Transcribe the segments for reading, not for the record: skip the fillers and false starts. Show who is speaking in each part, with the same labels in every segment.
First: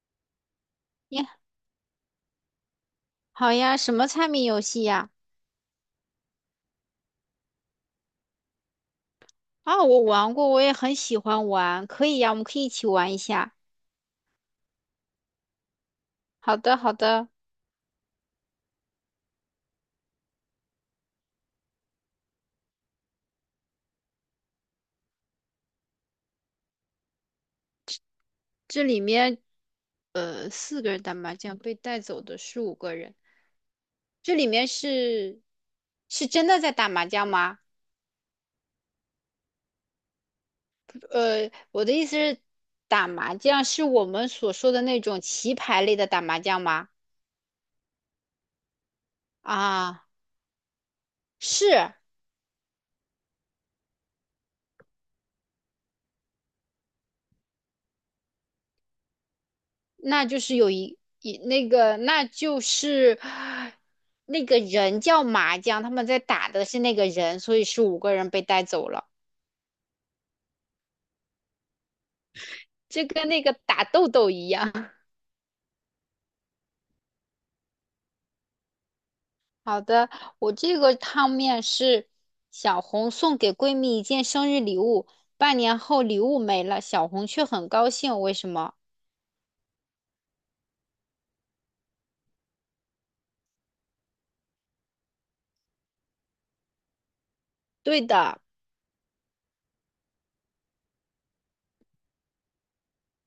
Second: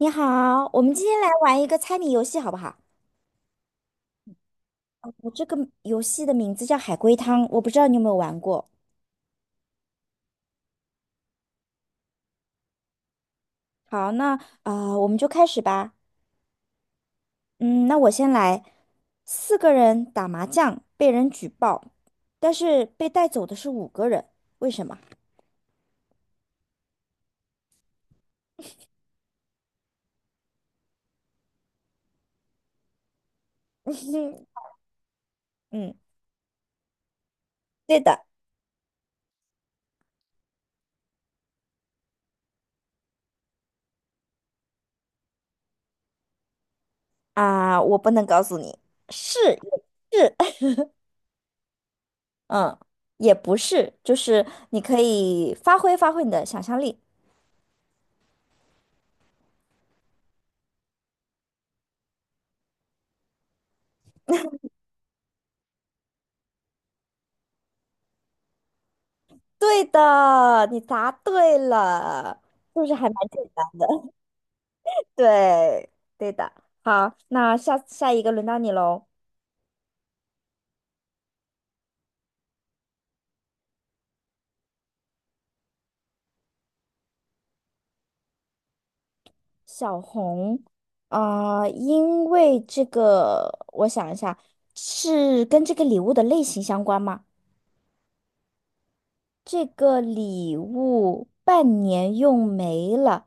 Speaker 1: 你好，我们今天来
Speaker 2: 你
Speaker 1: 玩一个猜谜游戏，好不好？
Speaker 2: 好呀，什么猜谜游戏呀？
Speaker 1: 我这个游戏的名字叫海龟汤，我不知道你有没有玩过。
Speaker 2: 啊，我玩过，我也很喜欢玩，可以呀，我们可以一起玩一下。
Speaker 1: 好，那我们就开始吧。
Speaker 2: 好的，好的，
Speaker 1: 嗯，那我先来。四个人打麻将被人举报，但是被带走的是五个人，为什么？
Speaker 2: 这里面四个人打麻将，被带走的是五个人，这里 面是
Speaker 1: 嗯，
Speaker 2: 是真的在打麻将吗？
Speaker 1: 对的
Speaker 2: 我的意思是，打麻将是我们所说的那种棋牌类的打麻将吗？
Speaker 1: 我不能告诉你，是
Speaker 2: 啊，
Speaker 1: 也是，
Speaker 2: 是。
Speaker 1: 嗯，也不是，就是你可以发挥你的想象力。
Speaker 2: 那就是有一一那个，那就是那个人叫麻将，他们在打的是那个人，所以是五个人被带走了。
Speaker 1: 对的，你答对了，是不是
Speaker 2: 就
Speaker 1: 还蛮
Speaker 2: 跟
Speaker 1: 简
Speaker 2: 那个
Speaker 1: 单
Speaker 2: 打
Speaker 1: 的？
Speaker 2: 豆豆一样。
Speaker 1: 对，对的。好，那下一个轮到你喽。
Speaker 2: 好的，我这个汤面是小红送给闺蜜一件生日礼物，半年后礼物没了，小红却很高兴，为什么？
Speaker 1: 小红。因为这个，我想一下，是跟这个礼物的类型相关吗？
Speaker 2: 对的。
Speaker 1: 这个礼物半年用没了，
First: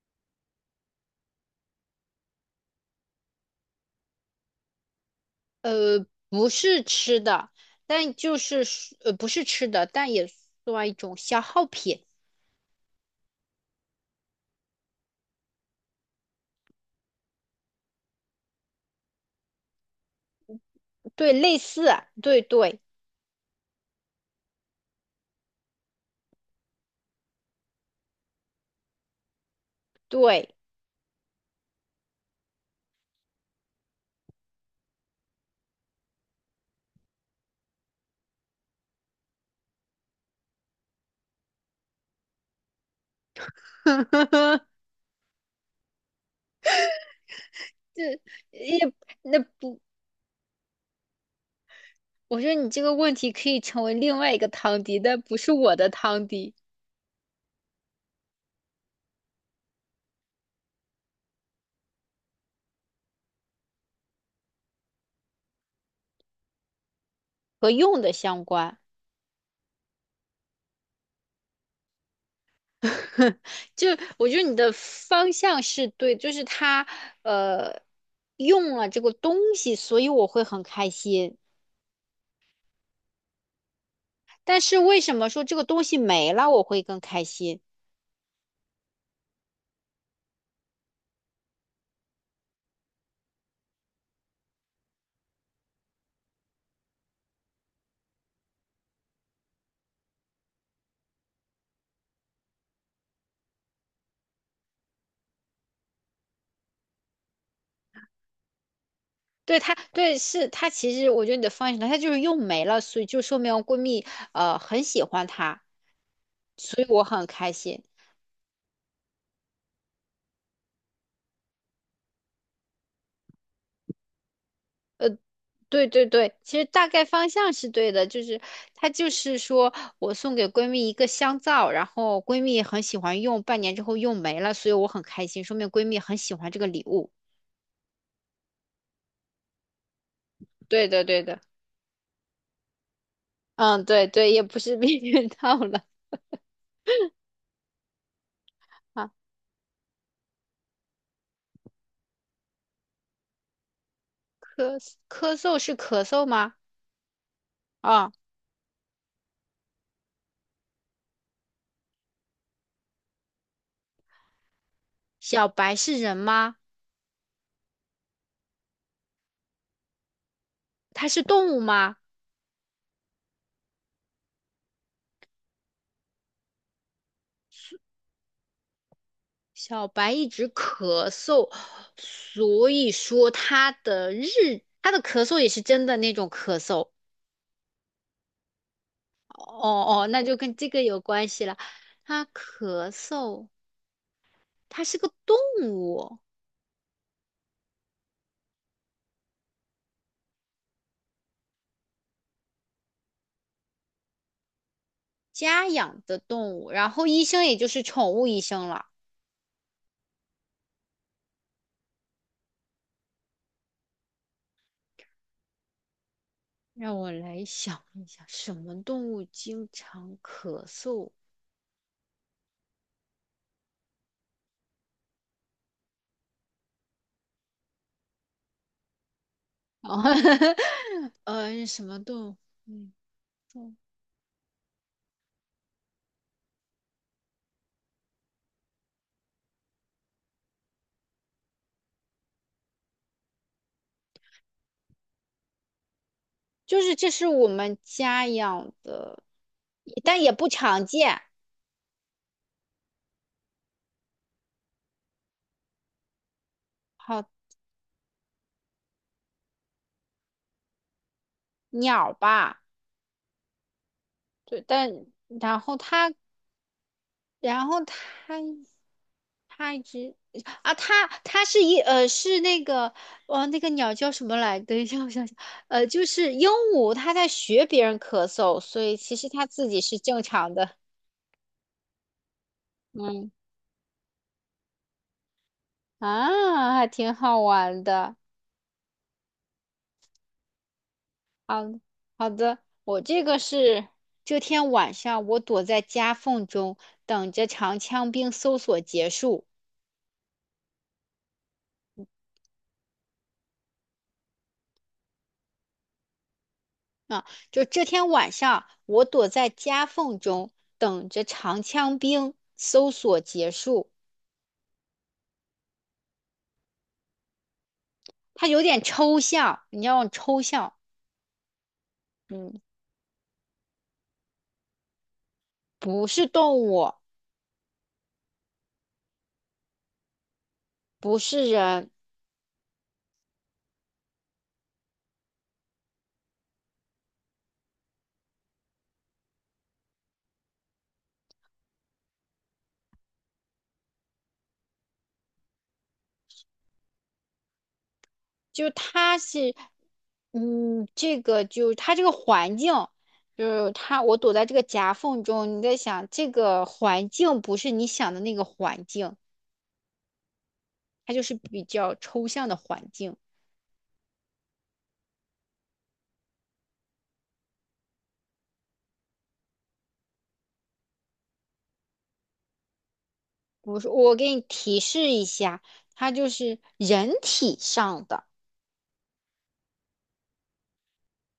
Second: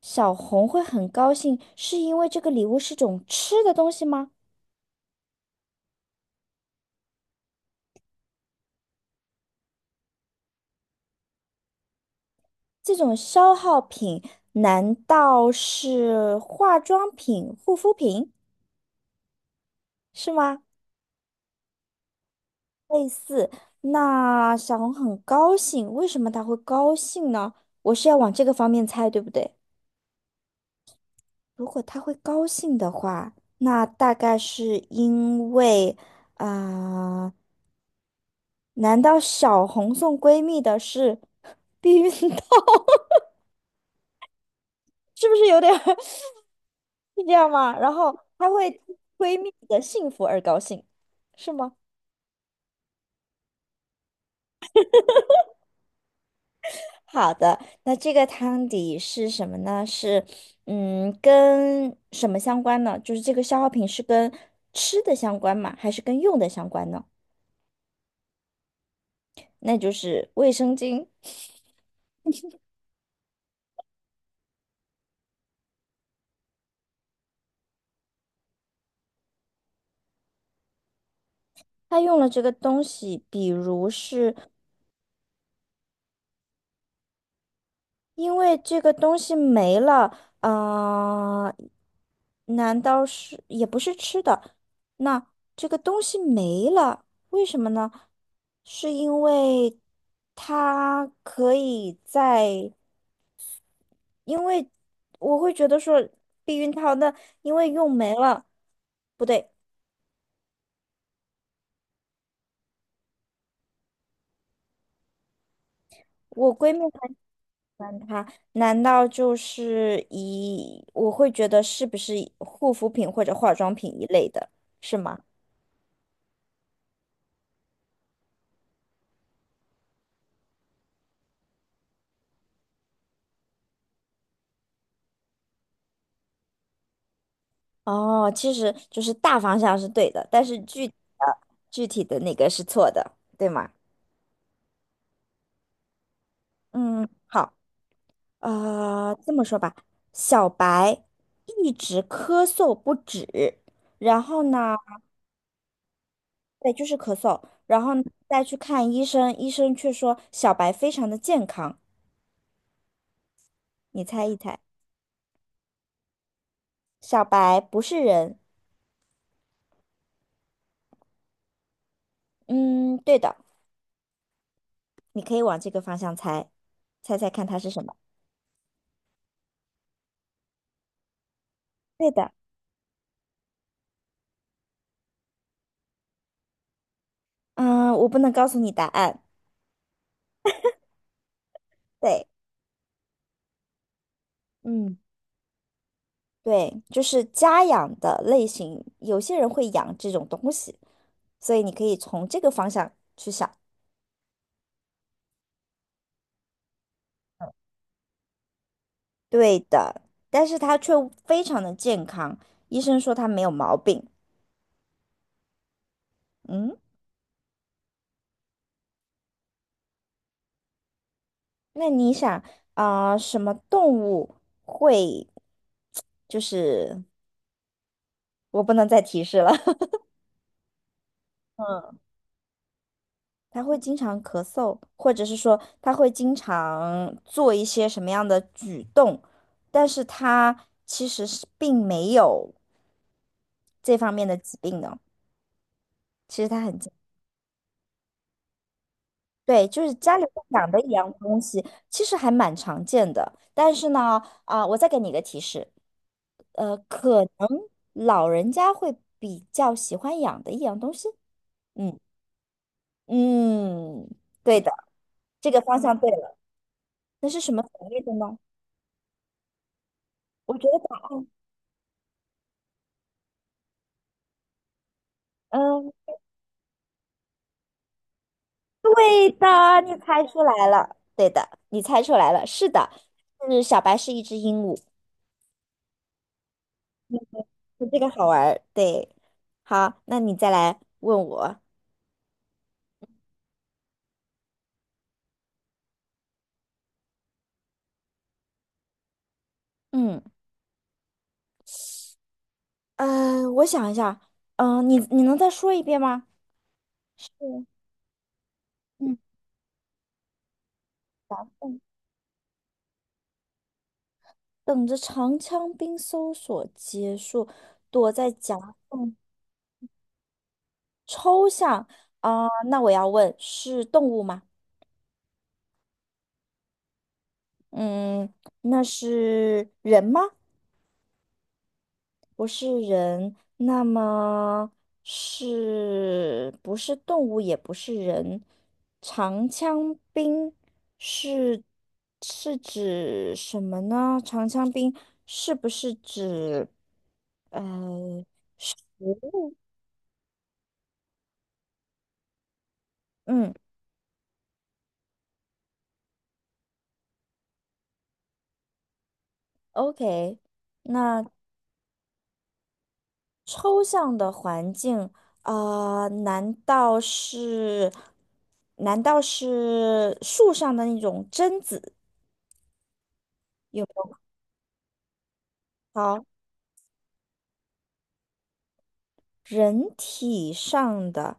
Speaker 1: 小红会很高兴，是因为这个礼物是种吃的东西吗？
Speaker 2: 不是吃的，但不是吃的，但也算一种消耗品。
Speaker 1: 这种消耗品难道是化妆品、护肤品是吗？
Speaker 2: 对，类似，对对
Speaker 1: 类似，那小红很高兴，为什么她会高兴呢？我是要往这个方面猜，对不对？
Speaker 2: 对。
Speaker 1: 如果她会高兴的话，那大概是因为，啊、难道小红送闺蜜的是 避孕套？是不是有点 是这样吗？然
Speaker 2: 这
Speaker 1: 后他会
Speaker 2: 也
Speaker 1: 为
Speaker 2: 那
Speaker 1: 蜜的
Speaker 2: 不，
Speaker 1: 幸福而高兴，是吗？
Speaker 2: 我觉得你这个问题可以成为另外一个汤底，但不是我的汤底。
Speaker 1: 好的，那这个汤底是什么呢？是嗯，跟什么相关呢？就是这个消耗品是跟吃的相关吗？还是跟用的相关呢？
Speaker 2: 和用的相关。
Speaker 1: 那就是卫生巾。
Speaker 2: 就我觉得你的方向是对，就是他呃用了这个东西，所以我会很开心。
Speaker 1: 她用了这个东西，比如是
Speaker 2: 但是为什么说这个东西没了我会更开心？
Speaker 1: 因为这个东西没了，啊，难道是也不是吃的？那这个东西没了，为什么呢？是因为它可以在，因为我会觉得说避孕套那因为用没了，不对，
Speaker 2: 对他，对是他，其实我觉得你的方向是对，他就是用没了，所以就说明闺蜜很喜欢他，
Speaker 1: 我闺蜜
Speaker 2: 所以我
Speaker 1: 很喜
Speaker 2: 很开心。
Speaker 1: 欢它，难道就是一，我会觉得是不是护肤品或者化妆品一类的，是
Speaker 2: 呃，
Speaker 1: 吗？
Speaker 2: 对对对，其实大概方向是对的，就是他就是说我送给闺蜜一个香皂，然后闺蜜很喜欢用，半年之后用没了，所以我很开心，说明闺蜜很喜欢这个礼物。
Speaker 1: 哦，其实就是大方向是对的，但是具
Speaker 2: 对
Speaker 1: 体
Speaker 2: 的对
Speaker 1: 的
Speaker 2: 的，
Speaker 1: 那个是错的，对吗？
Speaker 2: 嗯，对对，也不是避孕套了。
Speaker 1: 嗯，好，
Speaker 2: 啊，
Speaker 1: 呃，这么说吧。小白一直咳嗽不止，然后呢，
Speaker 2: 咳咳嗽是咳嗽吗？
Speaker 1: 对，就是咳嗽，然后呢
Speaker 2: 啊，
Speaker 1: 再去看医生，医生却说小白非常的健康，你猜一猜。
Speaker 2: 小白是人吗？
Speaker 1: 小白不是人，
Speaker 2: 它是动物吗？
Speaker 1: 嗯，对的，你可以往这个方向猜，猜猜看它是什么？
Speaker 2: 小白一直咳嗽，
Speaker 1: 对的，
Speaker 2: 所以说他的咳嗽也是真的那种咳嗽。
Speaker 1: 嗯，我不能告诉你答案，
Speaker 2: 哦哦，那就跟这个有关系了。他
Speaker 1: 对，
Speaker 2: 咳嗽，他
Speaker 1: 嗯。
Speaker 2: 是个动物，
Speaker 1: 对，就是家养的类型，有些人会养这种东西，所以你可以从这个方向去想。
Speaker 2: 家养的动物，然后医生也就是宠物医生了。
Speaker 1: 对的，但是它却非常的健康，医生说它没有毛病。嗯，
Speaker 2: 让我来想一想，什么动物经常咳嗽？
Speaker 1: 那你想什么动物会，就是我不能再提示了。
Speaker 2: 哦，什
Speaker 1: 嗯，
Speaker 2: 么动物？嗯，
Speaker 1: 它会经常咳嗽，或者是说它会经常做一些什么样的举动，但是它其实是并没有。这方面的疾病呢，其实它很
Speaker 2: 就
Speaker 1: 健
Speaker 2: 是这是我们家养的，
Speaker 1: 对，就是家
Speaker 2: 但
Speaker 1: 里
Speaker 2: 也
Speaker 1: 会
Speaker 2: 不
Speaker 1: 养的
Speaker 2: 常
Speaker 1: 一样
Speaker 2: 见。
Speaker 1: 东西，其实还蛮常见的。但是呢，我再给你一个提示。可
Speaker 2: 好，
Speaker 1: 能老人家会比较喜欢养的一样东西。嗯
Speaker 2: 鸟吧，
Speaker 1: 嗯，对
Speaker 2: 对，
Speaker 1: 的，
Speaker 2: 但
Speaker 1: 这个
Speaker 2: 然后
Speaker 1: 方向对
Speaker 2: 它，
Speaker 1: 了。那是什么
Speaker 2: 然后
Speaker 1: 种
Speaker 2: 它，
Speaker 1: 类的呢？
Speaker 2: 它一直
Speaker 1: 我觉
Speaker 2: 啊，
Speaker 1: 得答
Speaker 2: 它
Speaker 1: 案，
Speaker 2: 它是一呃是那个哦，那个鸟叫什么来？等一下，我想想，
Speaker 1: 嗯，
Speaker 2: 就是鹦鹉，它在学别人咳嗽，所以其
Speaker 1: 对
Speaker 2: 实它
Speaker 1: 的，
Speaker 2: 自己
Speaker 1: 你
Speaker 2: 是正
Speaker 1: 猜出
Speaker 2: 常
Speaker 1: 来
Speaker 2: 的。
Speaker 1: 了，对的，你猜出来了，是的，
Speaker 2: 嗯，
Speaker 1: 是小白是一只鹦鹉。
Speaker 2: 啊，还挺好玩
Speaker 1: 这个
Speaker 2: 的。
Speaker 1: 好玩儿，对。好，那你再来问我。
Speaker 2: 好，好的，我这个是这天晚上，我躲在夹缝中，等着长枪兵搜索结束。
Speaker 1: 嗯，我想一下，你能再说一遍吗？
Speaker 2: 啊，就
Speaker 1: 嗯
Speaker 2: 这天晚上，我
Speaker 1: 嗯
Speaker 2: 躲在夹缝中，等着长
Speaker 1: 嗯，
Speaker 2: 枪兵搜索结束。
Speaker 1: 等着长枪兵搜索结束，躲在
Speaker 2: 它有
Speaker 1: 夹
Speaker 2: 点
Speaker 1: 缝
Speaker 2: 抽象，你要抽象。
Speaker 1: 抽象
Speaker 2: 嗯，
Speaker 1: 那我要问，是动物吗？
Speaker 2: 不是动物，
Speaker 1: 嗯，那是人吗？
Speaker 2: 不是人，
Speaker 1: 不是人，那么是不是动物，也不是人？长枪兵是是指什么呢？长枪兵是不是指呃
Speaker 2: 就是它是，嗯，这个就是它这个环境，就
Speaker 1: 嗯
Speaker 2: 是它，我躲在这个夹缝中，你在想这个环境不是你想的那个环境，
Speaker 1: ，OK，
Speaker 2: 它就
Speaker 1: 那
Speaker 2: 是比较抽象的环境。
Speaker 1: 抽象的环境难道是难道是树上的那种榛子？
Speaker 2: 我
Speaker 1: 有
Speaker 2: 说我
Speaker 1: 没有？
Speaker 2: 给你提示一下，它就
Speaker 1: 好
Speaker 2: 是人体上的，
Speaker 1: 人体上的，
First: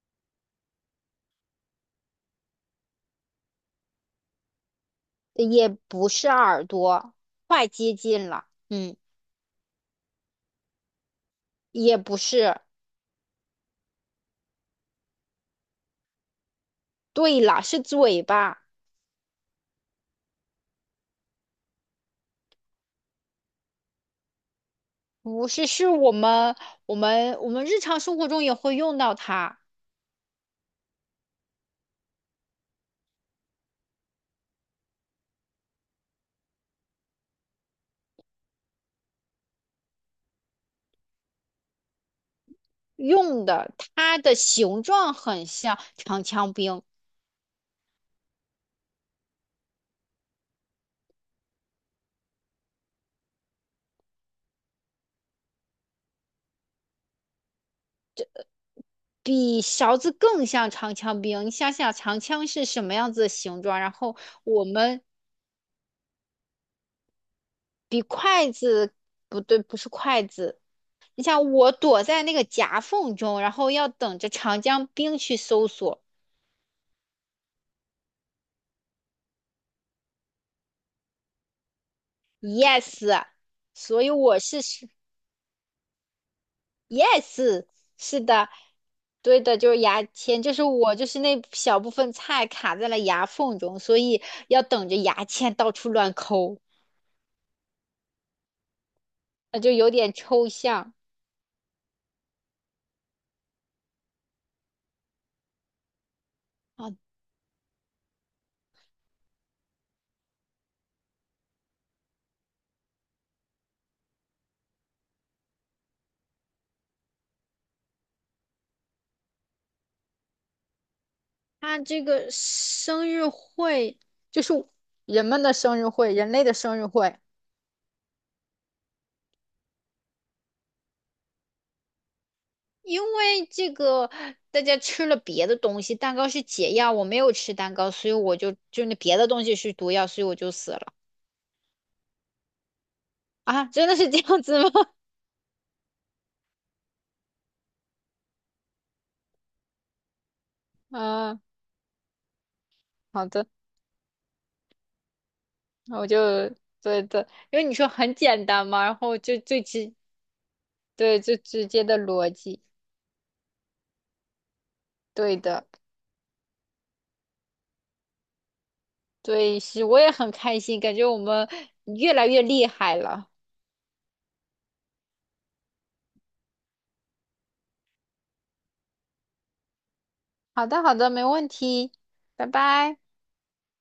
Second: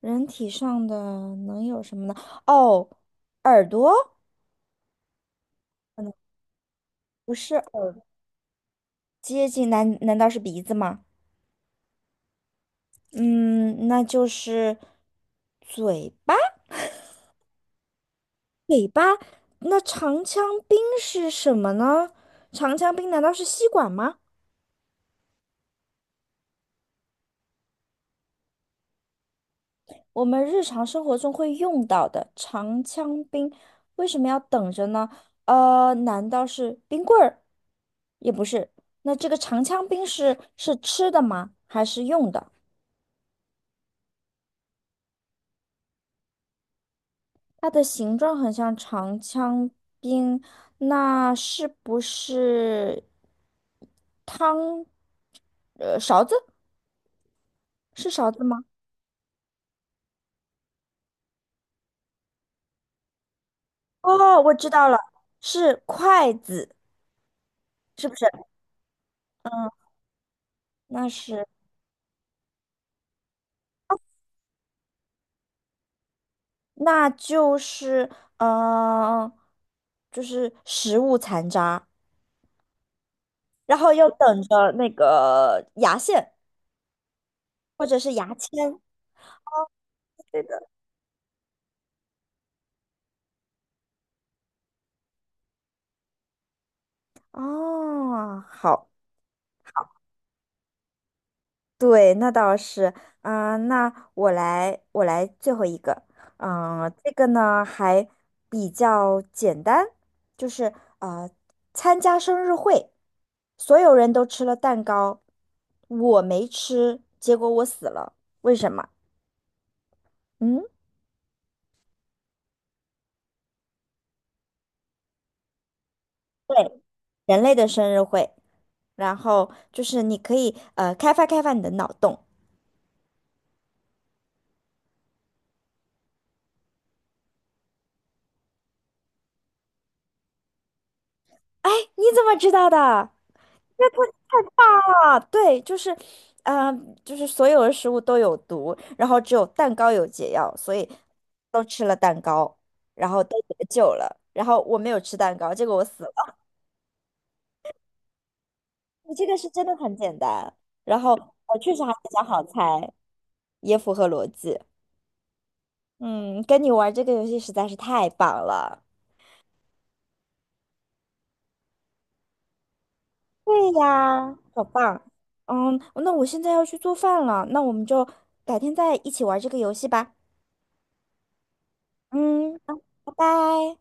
Speaker 1: 人体上的能有什么呢？哦，耳朵
Speaker 2: 也不是耳朵，
Speaker 1: 不是
Speaker 2: 快
Speaker 1: 耳
Speaker 2: 接近了。嗯，
Speaker 1: 接近，难是鼻子吗？
Speaker 2: 也不是，
Speaker 1: 嗯，那就是嘴巴。
Speaker 2: 对了，是嘴巴。
Speaker 1: 那长枪兵是什么呢？长枪兵难道是吸管吗？
Speaker 2: 不是，是我们我们日常生活中也会用到它。
Speaker 1: 我们日常生活中会用到的长枪兵，为什么要等着呢？难道是冰棍儿？也不是。那这个长枪兵是是吃的吗？还是用的？
Speaker 2: 用的，它的形状很像长枪兵，
Speaker 1: 它的形状很像长枪兵，那是不是汤？勺子？是勺子吗？
Speaker 2: 比勺子更像长枪兵。你想想，长枪是什么样子的形状？然后
Speaker 1: 哦，我
Speaker 2: 我
Speaker 1: 知道了，
Speaker 2: 们
Speaker 1: 是筷子，
Speaker 2: 比
Speaker 1: 是不是？
Speaker 2: 筷子，不对，不是筷子。
Speaker 1: 那
Speaker 2: 你
Speaker 1: 是。
Speaker 2: 想，我躲在那个夹缝中，然后要等着长江兵去搜索。
Speaker 1: 那就是嗯、呃就是食物残渣，
Speaker 2: Yes，
Speaker 1: 然后
Speaker 2: 所以
Speaker 1: 又
Speaker 2: 我
Speaker 1: 等
Speaker 2: 是
Speaker 1: 着那个牙线
Speaker 2: Yes，
Speaker 1: 或者是
Speaker 2: 是
Speaker 1: 牙
Speaker 2: 的，
Speaker 1: 签。
Speaker 2: 对的，就是牙签，就是我就是那小部分菜卡在了牙缝中，所以要等着牙签到处乱抠，
Speaker 1: 哦，好，
Speaker 2: 那就有点抽象
Speaker 1: 对，那倒是。那我来，我来最后一个。
Speaker 2: 啊。
Speaker 1: 这个呢还比较简单，就是呃，参加生日会，所有人都吃了蛋糕，我没吃，结果我死了，为什么？嗯。
Speaker 2: 他这个生日会就是人们的生日会，人类的生
Speaker 1: 对。
Speaker 2: 日会，
Speaker 1: 人类的生日会，然后就是你可以开发你的脑洞。
Speaker 2: 因为这个大家吃了别的东西，蛋糕是解药，我没有吃蛋糕，所以我就那别的东西是毒药，所以我就死了。
Speaker 1: 哎，你怎么知道的？
Speaker 2: 啊，真的是这样子吗？
Speaker 1: 啊，对，就是，嗯，就是所有的食物都有毒，然后只有蛋糕有解药，所以
Speaker 2: 啊，
Speaker 1: 都吃了蛋糕，然后
Speaker 2: 好
Speaker 1: 都
Speaker 2: 的。
Speaker 1: 得救了。然后我没有吃蛋糕，结果我
Speaker 2: 然后
Speaker 1: 死
Speaker 2: 我
Speaker 1: 了。
Speaker 2: 就对的，因为你说很简单嘛，然
Speaker 1: 你
Speaker 2: 后
Speaker 1: 这个
Speaker 2: 就
Speaker 1: 是
Speaker 2: 最
Speaker 1: 真的
Speaker 2: 直，
Speaker 1: 很简单，然后
Speaker 2: 对，最
Speaker 1: 我
Speaker 2: 直
Speaker 1: 确实
Speaker 2: 接
Speaker 1: 还
Speaker 2: 的
Speaker 1: 比较
Speaker 2: 逻
Speaker 1: 好
Speaker 2: 辑。
Speaker 1: 猜，也符合逻辑。
Speaker 2: 对的，
Speaker 1: 嗯，跟你玩这个游戏实在是太棒了。
Speaker 2: 对，是，我也很开心，感觉我们越来越厉害了。
Speaker 1: 对呀，好棒。嗯，那我现在要去做饭了，那我们就改天再一起玩这个游戏吧。
Speaker 2: 好的，好的，没问题，拜
Speaker 1: 嗯，好
Speaker 2: 拜。
Speaker 1: 拜拜。